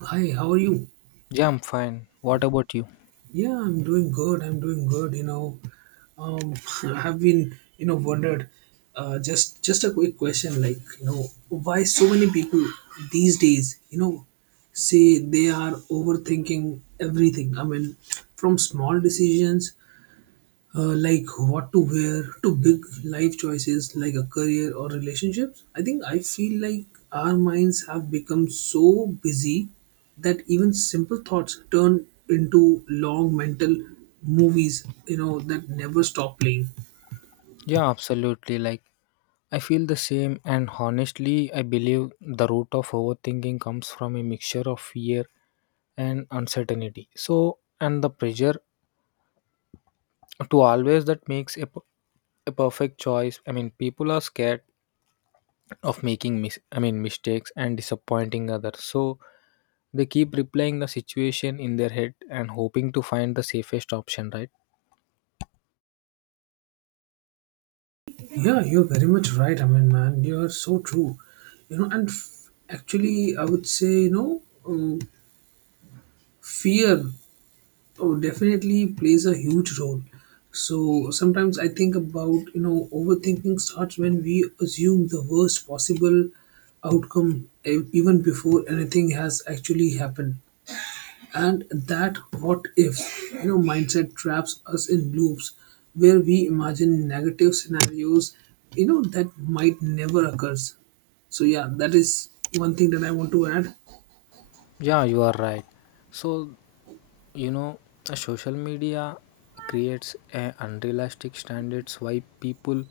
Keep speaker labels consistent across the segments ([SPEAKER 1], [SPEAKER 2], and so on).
[SPEAKER 1] Hi, how are you?
[SPEAKER 2] Yeah, I'm fine. What about you?
[SPEAKER 1] Yeah, I'm doing good. Um, I've been, you know, wondered. Just a quick question, why so many people these days, say they are overthinking everything. From small decisions like what to wear to big life choices like a career or relationships. I think I feel like our minds have become so busy that even simple thoughts turn into long mental movies that never stop playing.
[SPEAKER 2] Yeah, absolutely. Like, I feel the same, and honestly, I believe the root of overthinking comes from a mixture of fear and uncertainty. So, and the pressure to always that makes a perfect choice. I mean, people are scared of making I mean mistakes and disappointing others. So they keep replaying the situation in their head and hoping to find the safest option. Right?
[SPEAKER 1] Yeah, you're very much right. Man, you're so true, you know. Actually, I would say, fear. Oh, definitely plays a huge role. So sometimes I think about, overthinking starts when we assume the worst possible outcome even before anything has actually happened. And that what if, mindset traps us in loops where we imagine negative scenarios, that might never occurs. So yeah, that is one thing that I want to add.
[SPEAKER 2] Yeah, you are right. So, You know, social media creates a unrealistic standards why people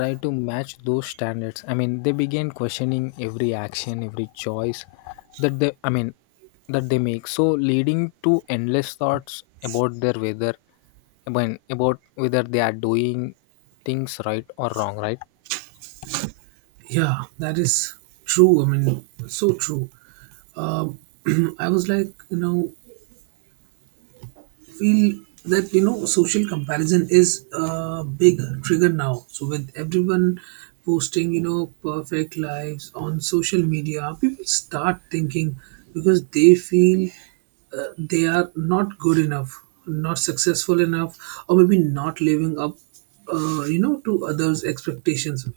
[SPEAKER 2] try to match those standards. I mean, they begin questioning every action, every choice that they I mean that they make. So leading to endless thoughts about their whether I mean, about whether they are doing things right or wrong, right?
[SPEAKER 1] Yeah, that is true. I mean, so true. Um, I was like, you know, feel that, social comparison is a big trigger now. So with everyone posting, perfect lives on social media, people start thinking because they feel they are not good enough, not successful enough, or maybe not living up, to others' expectations.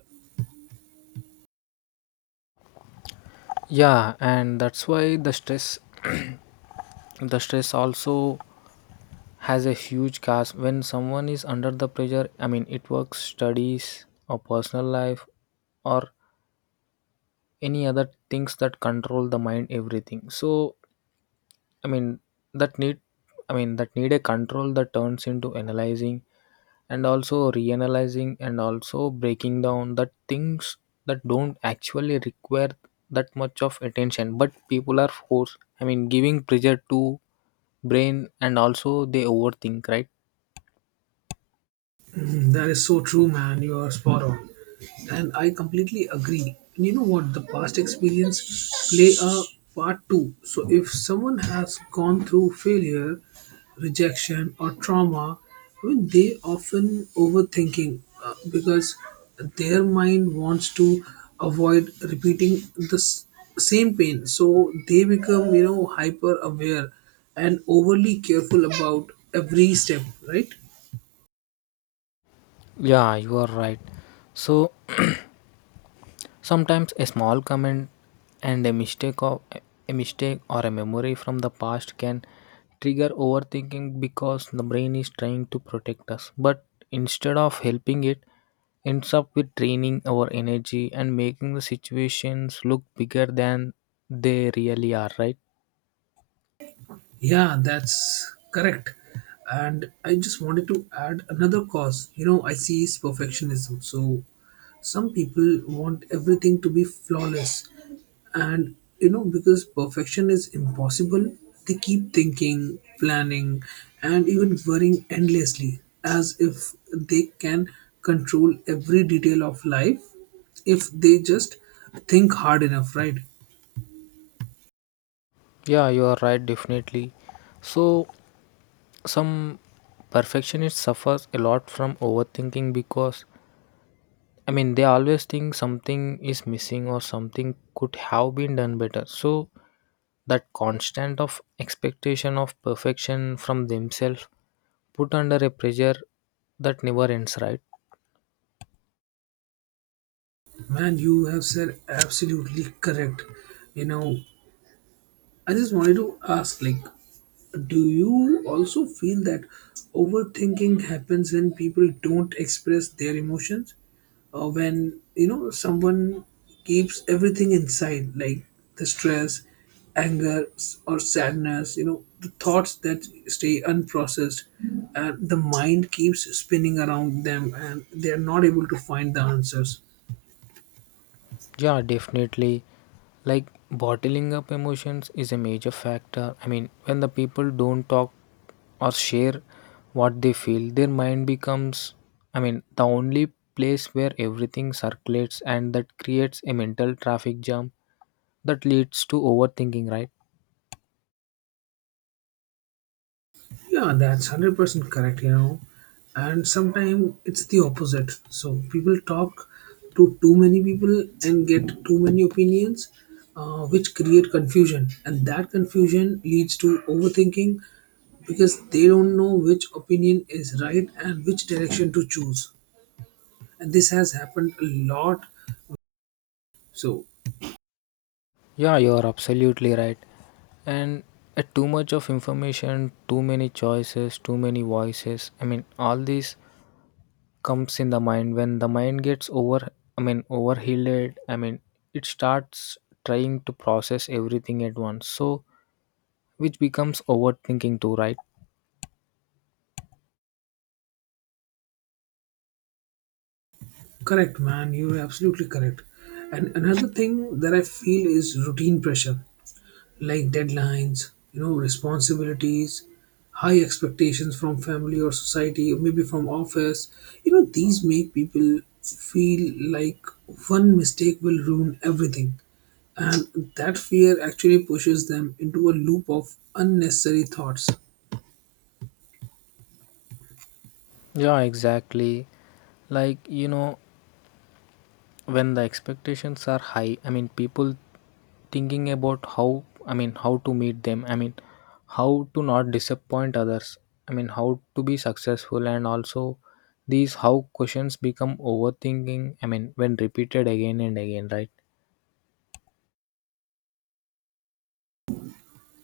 [SPEAKER 2] Yeah, and that's why the stress, the stress also has a huge cast when someone is under the pressure. I mean, it works studies or personal life or any other things that control the mind everything. So, I mean that need I mean that need a control that turns into analyzing and also reanalyzing and also breaking down that things that don't actually require that much of attention, but people are forced, I mean giving pressure to brain, and also they overthink, right?
[SPEAKER 1] Mm, that is so true, man. You are spot on. And I completely agree. And you know what? The past experience play a part too. So if someone has gone through failure, rejection, or trauma, I mean, they often overthinking because their mind wants to avoid repeating the same pain. So they become, hyper aware and overly careful about every step, right?
[SPEAKER 2] Yeah, you are right. So, sometimes a small comment and a mistake or a memory from the past can trigger overthinking because the brain is trying to protect us. But instead of helping it, ends up with draining our energy and making the situations look bigger than they really are, right?
[SPEAKER 1] Yeah, that's correct. And I just wanted to add another cause. You know, I see is perfectionism. So some people want everything to be flawless. And, you know, because perfection is impossible, they keep thinking, planning, and even worrying endlessly as if they can control every detail of life if they just think hard enough, right?
[SPEAKER 2] Yeah, you are right, definitely. So, some perfectionists suffers a lot from overthinking because, I mean, they always think something is missing or something could have been done better. So, that constant of expectation of perfection from themselves put under a pressure that never ends, right?
[SPEAKER 1] Man, you have said absolutely correct. You know, I just wanted to ask, like, do you also feel that overthinking happens when people don't express their emotions, or when you know someone keeps everything inside, like the stress, anger, or sadness? You know, the thoughts that stay unprocessed, and the mind keeps spinning around them, and they are not able to find the answers.
[SPEAKER 2] Yeah, definitely. Like, bottling up emotions is a major factor. I mean, when the people don't talk or share what they feel, their mind becomes, I mean, the only place where everything circulates, and that creates a mental traffic jam that leads to overthinking, right?
[SPEAKER 1] Yeah, that's 100% correct, you know. And sometimes it's the opposite. So people talk to too many people and get too many opinions, which create confusion. And that confusion leads to overthinking because they don't know which opinion is right and which direction to choose. And this has happened a lot. So,
[SPEAKER 2] Yeah, you're absolutely right. And too much of information, too many choices, too many voices, I mean all this comes in the mind. When the mind gets over, I mean overheated, I mean it starts trying to process everything at once, so which becomes overthinking too, right?
[SPEAKER 1] correct, man, you're absolutely correct. And another thing that I feel is routine pressure like deadlines, responsibilities, high expectations from family or society, or maybe from office. You know, these make people feel like one mistake will ruin everything. And that fear actually pushes them into a loop of unnecessary thoughts.
[SPEAKER 2] Yeah, exactly. like you know when the expectations are high, I mean people thinking about how, I mean how to meet them, I mean how to not disappoint others, I mean how to be successful, and also these how questions become overthinking, I mean, when repeated again and again, right?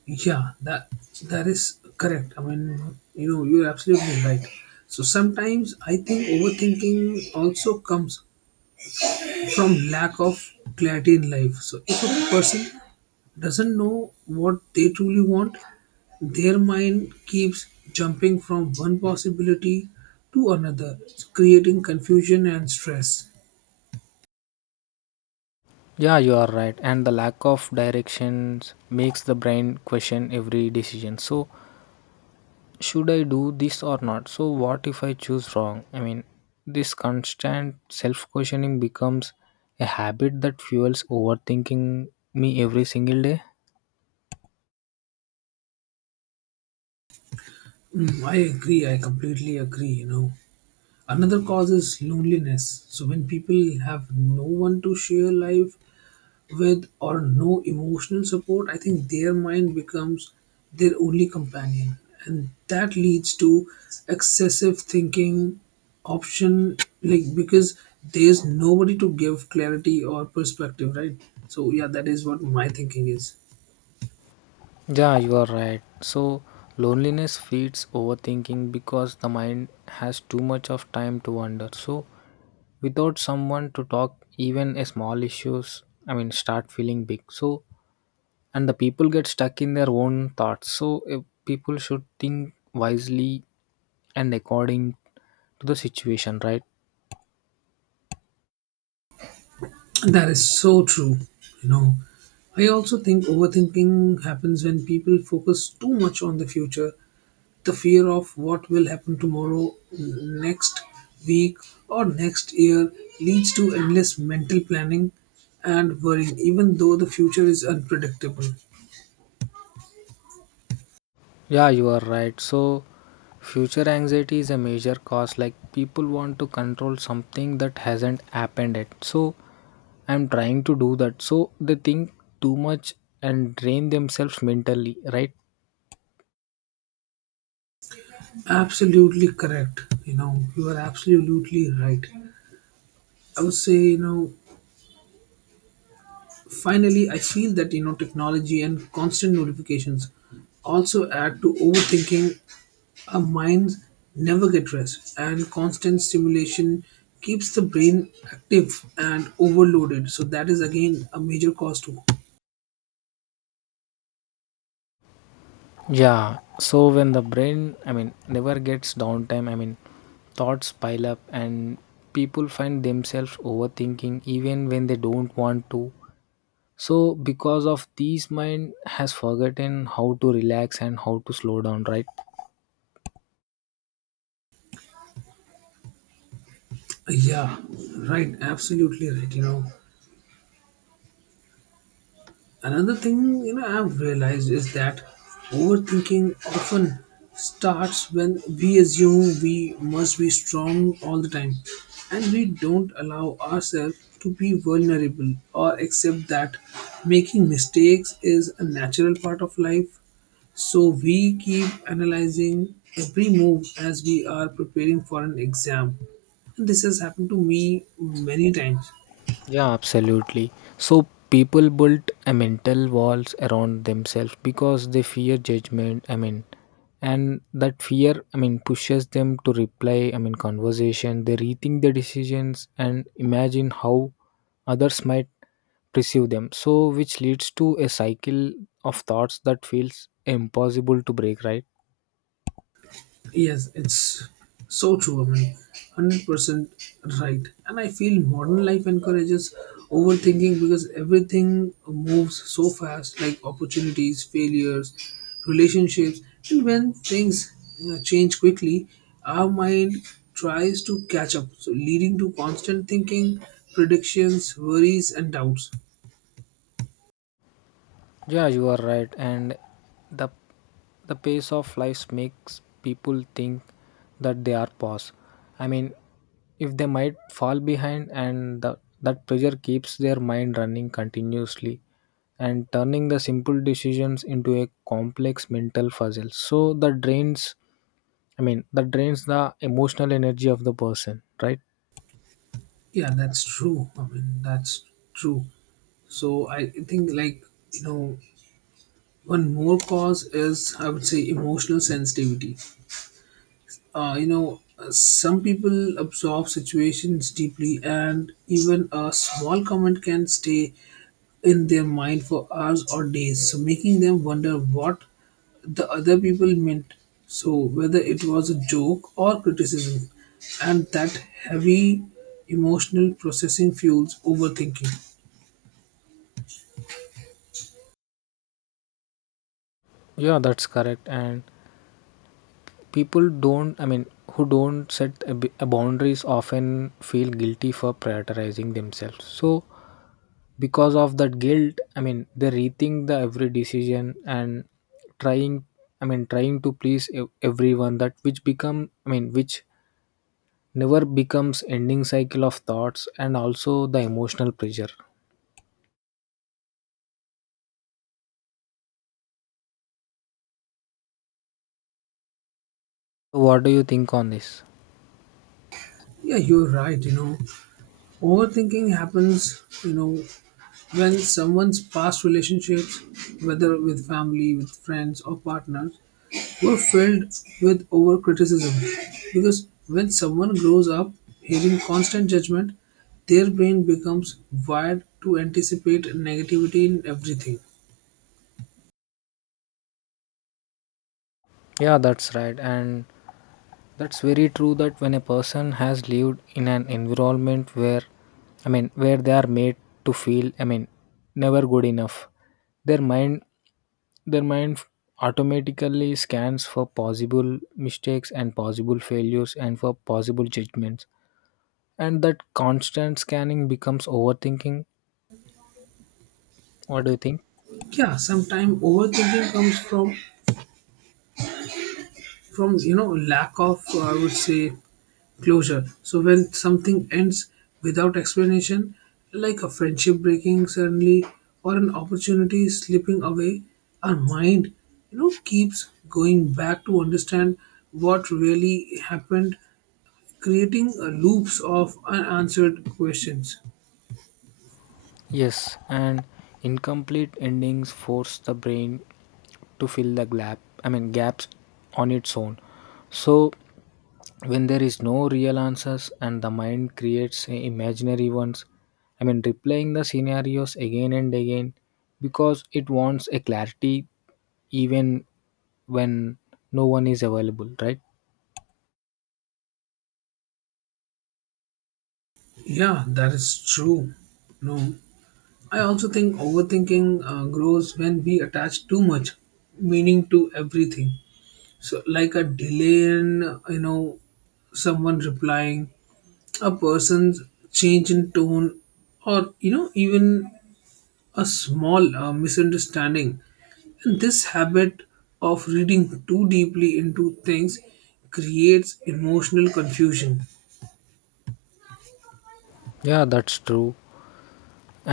[SPEAKER 1] Yeah, that that is correct. You're absolutely right. So sometimes I think overthinking also comes from lack of clarity in life. So if a person doesn't know what they truly want, their mind keeps jumping from one possibility to another, creating confusion and stress.
[SPEAKER 2] Yeah, you are right. And the lack of directions makes the brain question every decision. So, should I do this or not? So, what if I choose wrong? I mean, this constant self questioning becomes a habit that fuels overthinking me every single day.
[SPEAKER 1] Mm, I completely agree, you know. Another cause is loneliness. So when people have no one to share life with or no emotional support, I think their mind becomes their only companion. And that leads to excessive thinking option, like because there's nobody to give clarity or perspective, right? So yeah, that is what my thinking is.
[SPEAKER 2] Yeah, you are right. So, loneliness feeds overthinking because the mind has too much of time to wonder. So, without someone to talk, even a small issues, I mean, start feeling big. So, and the people get stuck in their own thoughts. So, if people should think wisely and according to the situation, right?
[SPEAKER 1] That is so true. You know, I also think overthinking happens when people focus too much on the future. The fear of what will happen tomorrow, next week, or next year leads to endless mental planning and worrying, even though the future is unpredictable.
[SPEAKER 2] Yeah, you are right. So, future anxiety is a major cause. Like, people want to control something that hasn't happened yet. So, I'm trying to do that. So, they think too much and drain themselves mentally, right?
[SPEAKER 1] Absolutely correct. You know, you are absolutely right. I would say, finally, I feel that, technology and constant notifications also add to overthinking. Our minds never get rest, and constant stimulation keeps the brain active and overloaded. So that is again a major cause too.
[SPEAKER 2] Yeah. So, when the brain, I mean, never gets downtime, I mean, thoughts pile up and people find themselves overthinking even when they don't want to. So because of these mind has forgotten how to relax and how to slow down, right?
[SPEAKER 1] Yeah, right. Absolutely right. You know, another thing, I've realized, is that overthinking often starts when we assume we must be strong all the time, and we don't allow ourselves to be vulnerable or accept that making mistakes is a natural part of life. So we keep analyzing every move as we are preparing for an exam. And this has happened to me many times.
[SPEAKER 2] Yeah, absolutely. So people built a mental walls around themselves because they fear judgment, I mean, and that fear, I mean, pushes them to reply, I mean conversation, they rethink their decisions and imagine how others might perceive them. So which leads to a cycle of thoughts that feels impossible to break, right?
[SPEAKER 1] Yes, it's so true. I mean, 100% right. And I feel modern life encourages overthinking because everything moves so fast, like opportunities, failures, relationships, and when things change quickly, our mind tries to catch up, so leading to constant thinking, predictions, worries, and doubts.
[SPEAKER 2] Yeah, you are right. And the the pace of life makes people think that they are past. I mean, if they might fall behind, and the, that pressure keeps their mind running continuously and turning the simple decisions into a complex mental puzzle. So that drains. I mean, that drains the emotional energy of the person, right?
[SPEAKER 1] Yeah, that's true. I mean, that's true. So I think, you know one more cause is, I would say, emotional sensitivity. Some people absorb situations deeply, and even a small comment can stay in their mind for hours or days, so making them wonder what the other people meant. So, whether it was a joke or criticism, and that heavy emotional processing fuels overthinking.
[SPEAKER 2] Yeah, that's correct. And people don't, I mean who don't set a boundaries often feel guilty for prioritizing themselves. So because of that guilt, I mean they rethink the every decision and trying, I mean trying to please everyone, that which become, I mean which never becomes ending cycle of thoughts and also the emotional pressure. So, what do you think on this?
[SPEAKER 1] Yeah, you're right. You know, overthinking happens, you know, when someone's past relationships, whether with family, with friends, or partners, were filled with over criticism. Because when someone grows up hearing constant judgment, their brain becomes wired to anticipate negativity in everything.
[SPEAKER 2] Yeah, that's right. And that's very true that when a person has lived in an environment where, I mean where they are made to feel, I mean, never good enough, their mind their mind automatically scans for possible mistakes and possible failures and for possible judgments, and that constant scanning becomes overthinking. What do you think?
[SPEAKER 1] Yeah, sometimes overthinking comes from, lack of, I would say, closure. So when something ends without explanation, like a friendship breaking suddenly or an opportunity slipping away, our mind, keeps going back to understand what really happened, creating loops of unanswered questions.
[SPEAKER 2] Yes. And incomplete endings force the brain to fill the gap I mean gaps on its own. So when there is no real answers, and the mind creates imaginary ones, I mean replaying the scenarios again and again because it wants a clarity even when no one is available, right?
[SPEAKER 1] Yeah, that is true. No, I also think overthinking grows when we attach too much meaning to everything. So like a delay in, someone replying, a person's change in tone, or, even a small misunderstanding. And this habit of reading too deeply into things creates emotional confusion.
[SPEAKER 2] Yeah, that's true.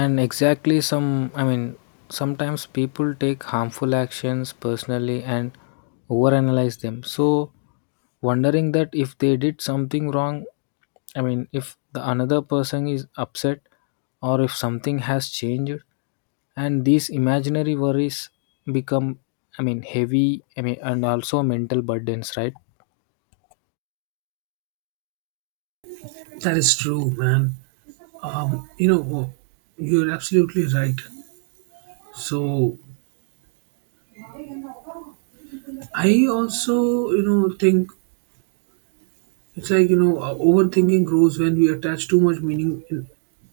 [SPEAKER 2] And exactly some, I mean sometimes people take harmful actions personally and overanalyze them. So wondering that if they did something wrong, I mean if the another person is upset or if something has changed, and these imaginary worries become, I mean heavy, I mean and also mental burdens, right?
[SPEAKER 1] That is true, man. um, you know you're absolutely right. So I also, think. It's like, you know, Overthinking grows when we attach too much meaning in,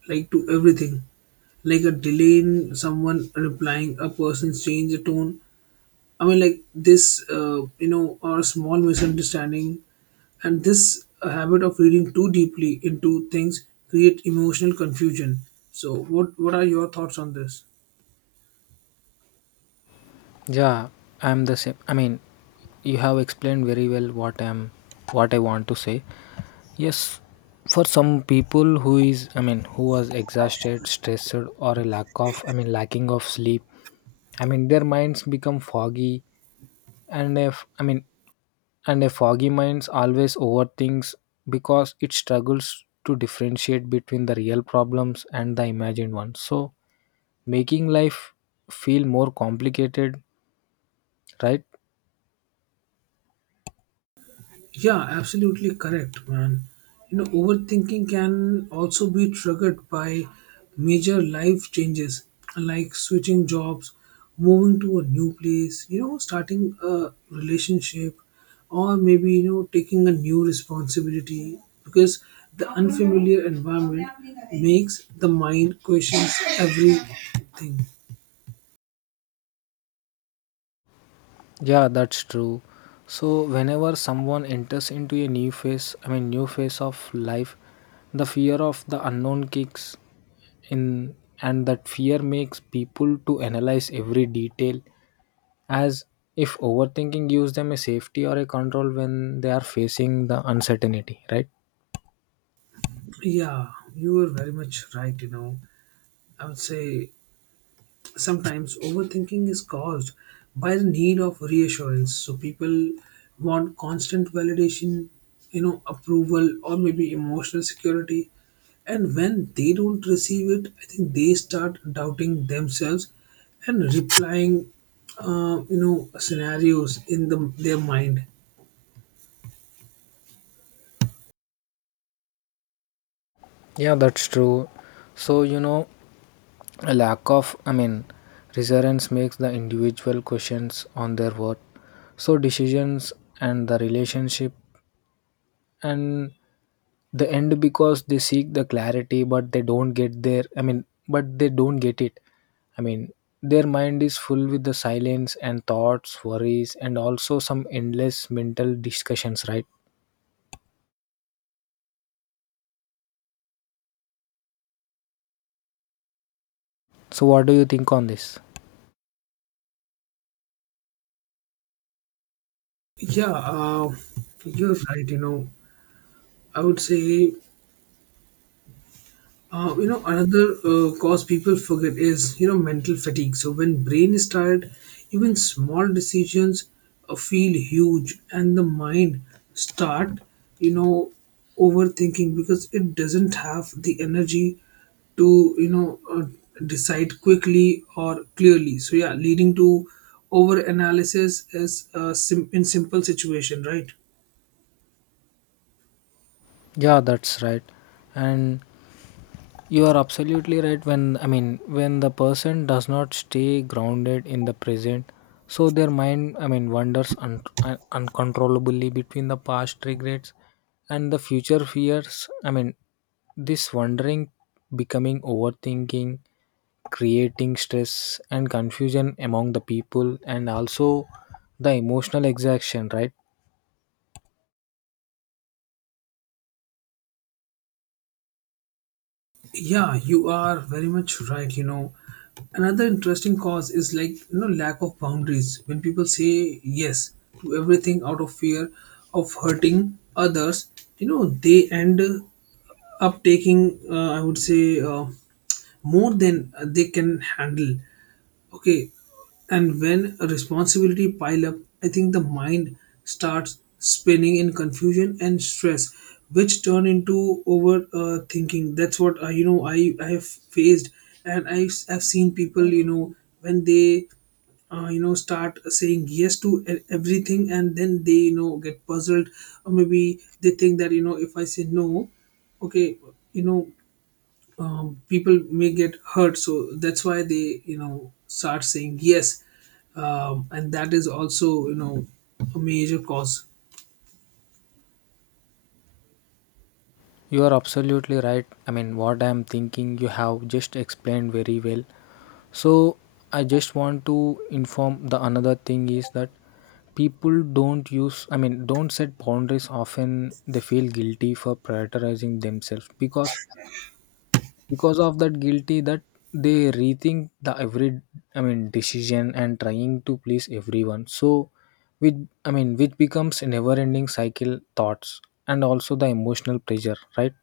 [SPEAKER 1] like, to everything. Like a delay in someone replying, a person's change of tone. Or a small misunderstanding. And this habit of reading too deeply into things create emotional confusion. So, what are your thoughts on this?
[SPEAKER 2] Yeah, I'm the same. I mean, you have explained very well what I'm, what I want to say. Yes, for some people who is, I mean who was exhausted, stressed, or a lack of, I mean lacking of sleep, I mean their minds become foggy. And if, I mean, and a foggy mind always overthinks because it struggles to differentiate between the real problems and the imagined ones. So making life feel more complicated, right?
[SPEAKER 1] Yeah, absolutely correct, man. You know, overthinking can also be triggered by major life changes like switching jobs, moving to a new place, starting a relationship, or maybe, taking a new responsibility, because the unfamiliar environment makes the mind questions everything.
[SPEAKER 2] Yeah, that's true. So whenever someone enters into a new phase I mean new phase of life, the fear of the unknown kicks in, and that fear makes people to analyze every detail as if overthinking gives them a safety or a control when they are facing the uncertainty, right?
[SPEAKER 1] Yeah, you are very much right, you know. I would say sometimes overthinking is caused by the need of reassurance. So people want constant validation, approval, or maybe emotional security, and when they don't receive it, I think they start doubting themselves and replying scenarios in the, their mind.
[SPEAKER 2] Yeah, that's true. So, you know, a lack of, I mean resilience makes the individual questions on their worth. So decisions and the relationship and the end, because they seek the clarity but they don't get there, I mean but they don't get it, I mean their mind is full with the silence and thoughts, worries, and also some endless mental discussions, right? So what do you think on this?
[SPEAKER 1] yeah uh, you're right, you know. I would say, another cause people forget is, mental fatigue. So when brain is tired, even small decisions feel huge, and the mind start, you know, overthinking because it doesn't have the energy to, decide quickly or clearly. So yeah, leading to over analysis is in simple situation, right?
[SPEAKER 2] Yeah, that's right. And you are absolutely right when, I mean when the person does not stay grounded in the present. So their mind, I mean wanders uncontrollably between the past regrets and the future fears, I mean this wandering becoming overthinking, creating stress and confusion among the people, and also the emotional exhaustion, right?
[SPEAKER 1] Yeah, you are very much right. You know, another interesting cause is, lack of boundaries. When people say yes to everything out of fear of hurting others, you know, they end up taking, I would say, more than they can handle. Okay. And when a responsibility pile up, I think the mind starts spinning in confusion and stress, which turn into over thinking. That's what, I have faced, and I have seen people, you know, when they, start saying yes to everything, and then they, get puzzled, or maybe they think that, you know, if I say no, okay, you know, people may get hurt. So that's why they, start saying yes. And that is also, a major cause.
[SPEAKER 2] You are absolutely right. I mean, what I am thinking, you have just explained very well. So, I just want to inform the another thing is that people don't use, I mean don't set boundaries often, they feel guilty for prioritizing themselves because of that guilty that they rethink the every, I mean decision and trying to please everyone. So with, I mean which becomes a never ending cycle thoughts and also the emotional pressure, right?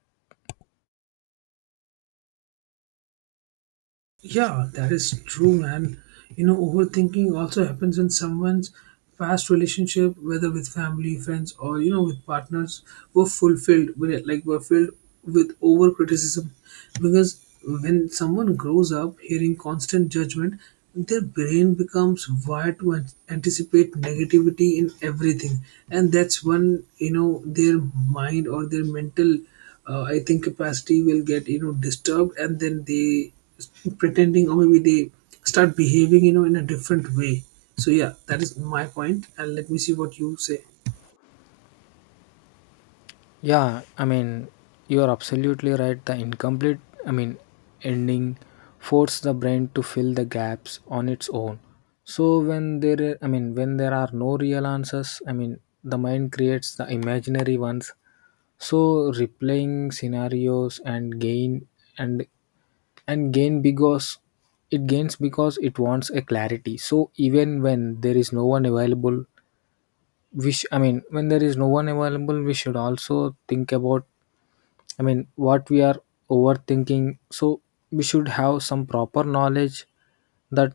[SPEAKER 1] Yeah, that is true, man. You know, overthinking also happens in someone's past relationship, whether with family, friends, or you know, with partners, were fulfilled with like were filled with over criticism, because when someone grows up hearing constant judgment, their brain becomes wired to anticipate negativity in everything, and that's when you know their mind or their mental I think capacity will get you know disturbed, and then they s- pretending or maybe they start behaving you know in a different way. So yeah, that is my point, and let me see what you say.
[SPEAKER 2] Yeah, I mean, you are absolutely right. The incomplete, I mean, ending force the brain to fill the gaps on its own. So when there, I mean, when there are no real answers, I mean, the mind creates the imaginary ones. So replaying scenarios and gain and gain because it gains because it wants a clarity. So even when there is no one available, we sh-, I mean, when there is no one available, we should also think about, I mean, what we are overthinking. So we should have some proper knowledge that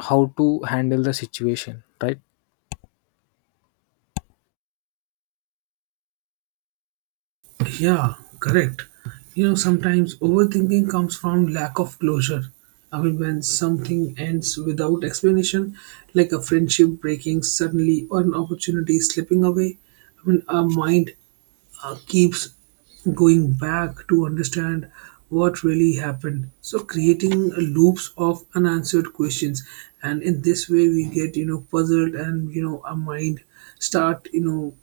[SPEAKER 2] how to handle the situation, right?
[SPEAKER 1] Yeah, correct. You know, sometimes overthinking comes from lack of closure. I mean, when something ends without explanation, like a friendship breaking suddenly or an opportunity slipping away, I mean, our mind keeps going back to understand what really happened, so creating loops of unanswered questions, and in this way we get you know puzzled, and you know our mind start you know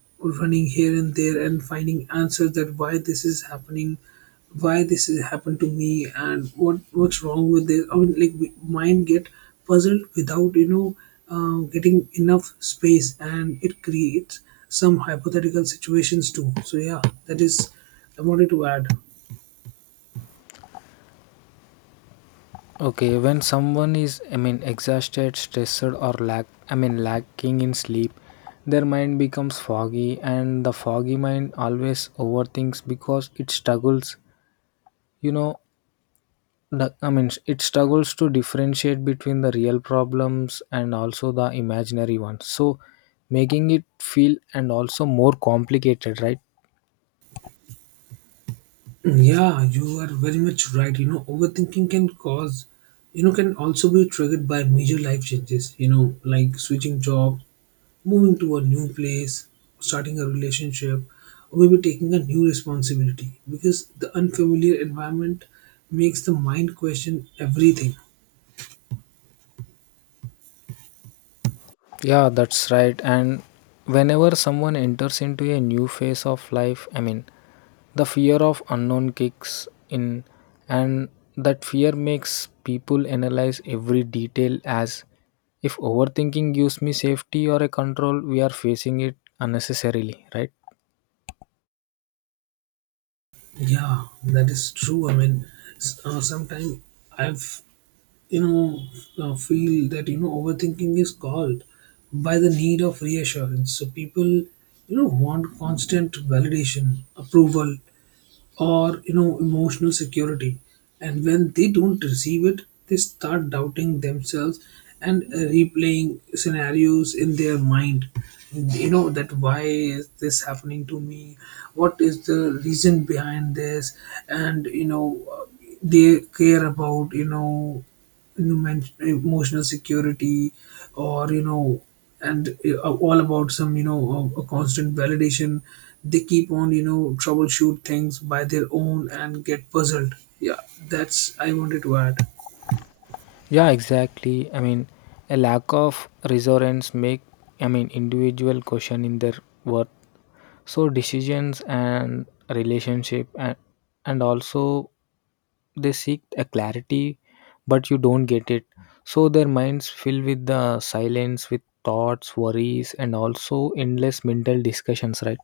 [SPEAKER 1] running here and there and finding answers that why this is happening, why this has happened to me, and what's wrong with this. I mean, mind get puzzled without you know getting enough space, and it creates some hypothetical situations too. So yeah, that is I wanted to add.
[SPEAKER 2] Okay, when someone is, I mean, exhausted, stressed, or lack, I mean, lacking in sleep, their mind becomes foggy, and the foggy mind always overthinks because it struggles, you know, the, I mean, it struggles to differentiate between the real problems and also the imaginary ones. So, making it feel and also more complicated, right?
[SPEAKER 1] Yeah, you are very much right. You know, overthinking can cause, you know, can also be triggered by major life changes. You know, like switching jobs, moving to a new place, starting a relationship, or maybe taking a new responsibility, because the unfamiliar environment makes the mind question everything.
[SPEAKER 2] Yeah, that's right. And whenever someone enters into a new phase of life, I mean, the fear of unknown kicks in, and that fear makes people analyze every detail as if overthinking gives me safety or a control, we are facing it unnecessarily, right?
[SPEAKER 1] Yeah, that is true. I mean, sometimes I've you know feel that you know overthinking is called by the need of reassurance. So people you know want constant validation, approval, or you know emotional security, and when they don't receive it, they start doubting themselves, and replaying scenarios in their mind, you know that why is this happening to me, what is the reason behind this, and you know they care about you know, you mentioned emotional security or you know, and all about some you know a constant validation, they keep on you know troubleshoot things by their own and get puzzled. Yeah, that's I wanted to add.
[SPEAKER 2] Yeah, exactly. I mean, a lack of reassurance make, I mean individual question in their worth. So decisions and relationship and also they seek a clarity, but you don't get it. So their minds fill with the silence, with thoughts, worries, and also endless mental discussions, right?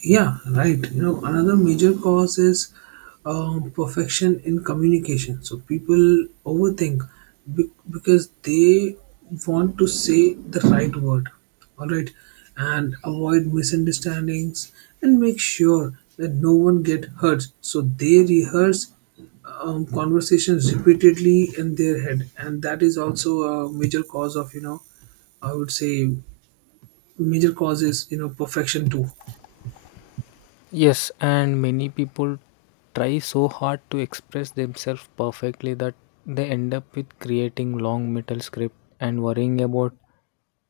[SPEAKER 1] Yeah, right. You know, another major cause is perfection in communication. So people overthink because they want to say the right word, all right, and avoid misunderstandings and make sure that no one get hurt. So they rehearse conversations repeatedly in their head, and that is also a major cause of, you know, I would say, major causes you know perfection too.
[SPEAKER 2] Yes, and many people try so hard to express themselves perfectly that they end up with creating long metal script and worrying about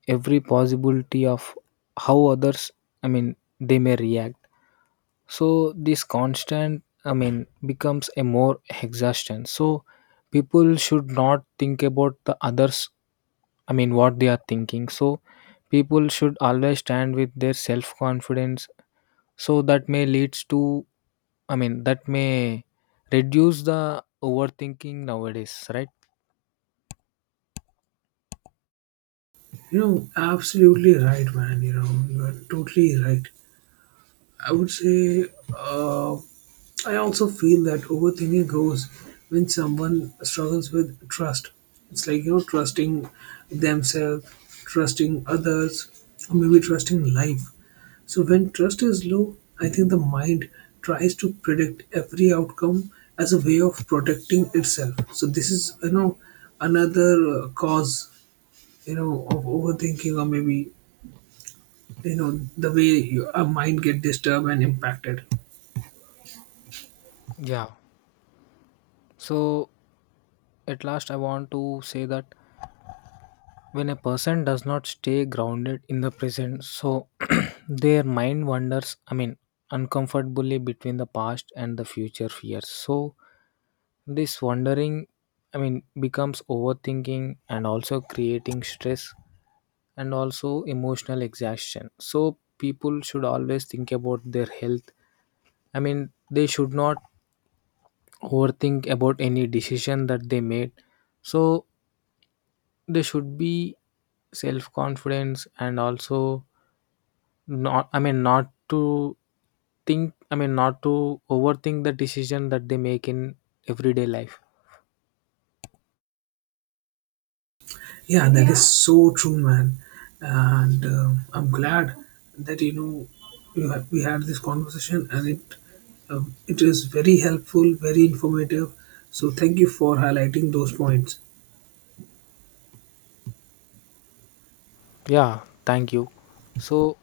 [SPEAKER 2] every possibility of how others, I mean, they may react. So this constant, I mean, becomes a more exhaustion. So people should not think about the others, I mean, what they are thinking. So, people should always stand with their self confidence. So, that may leads to, I mean, that may reduce the overthinking nowadays, right?
[SPEAKER 1] You know, absolutely right, man. You know, you are totally right. I would say, uh, I also feel that overthinking goes when someone struggles with trust. It's like, you know, trusting themselves, trusting others, or maybe trusting life. So when trust is low, I think the mind tries to predict every outcome as a way of protecting itself. So this is you know another cause you know of overthinking, or maybe you know the way your our mind get disturbed and impacted.
[SPEAKER 2] Yeah. So, at last, I want to say that when a person does not stay grounded in the present, so their mind wanders, I mean, uncomfortably between the past and the future fears. So, this wandering, I mean, becomes overthinking and also creating stress and also emotional exhaustion. So, people should always think about their health. I mean, they should not overthink about any decision that they made. So they should be self confidence and also not, I mean not to think, I mean not to overthink the decision that they make in everyday life.
[SPEAKER 1] Yeah, that is Yeah. So true, man. And I'm glad that you know we had this conversation, and it it is very helpful, very informative. So thank you for highlighting those points.
[SPEAKER 2] Yeah, thank you. So,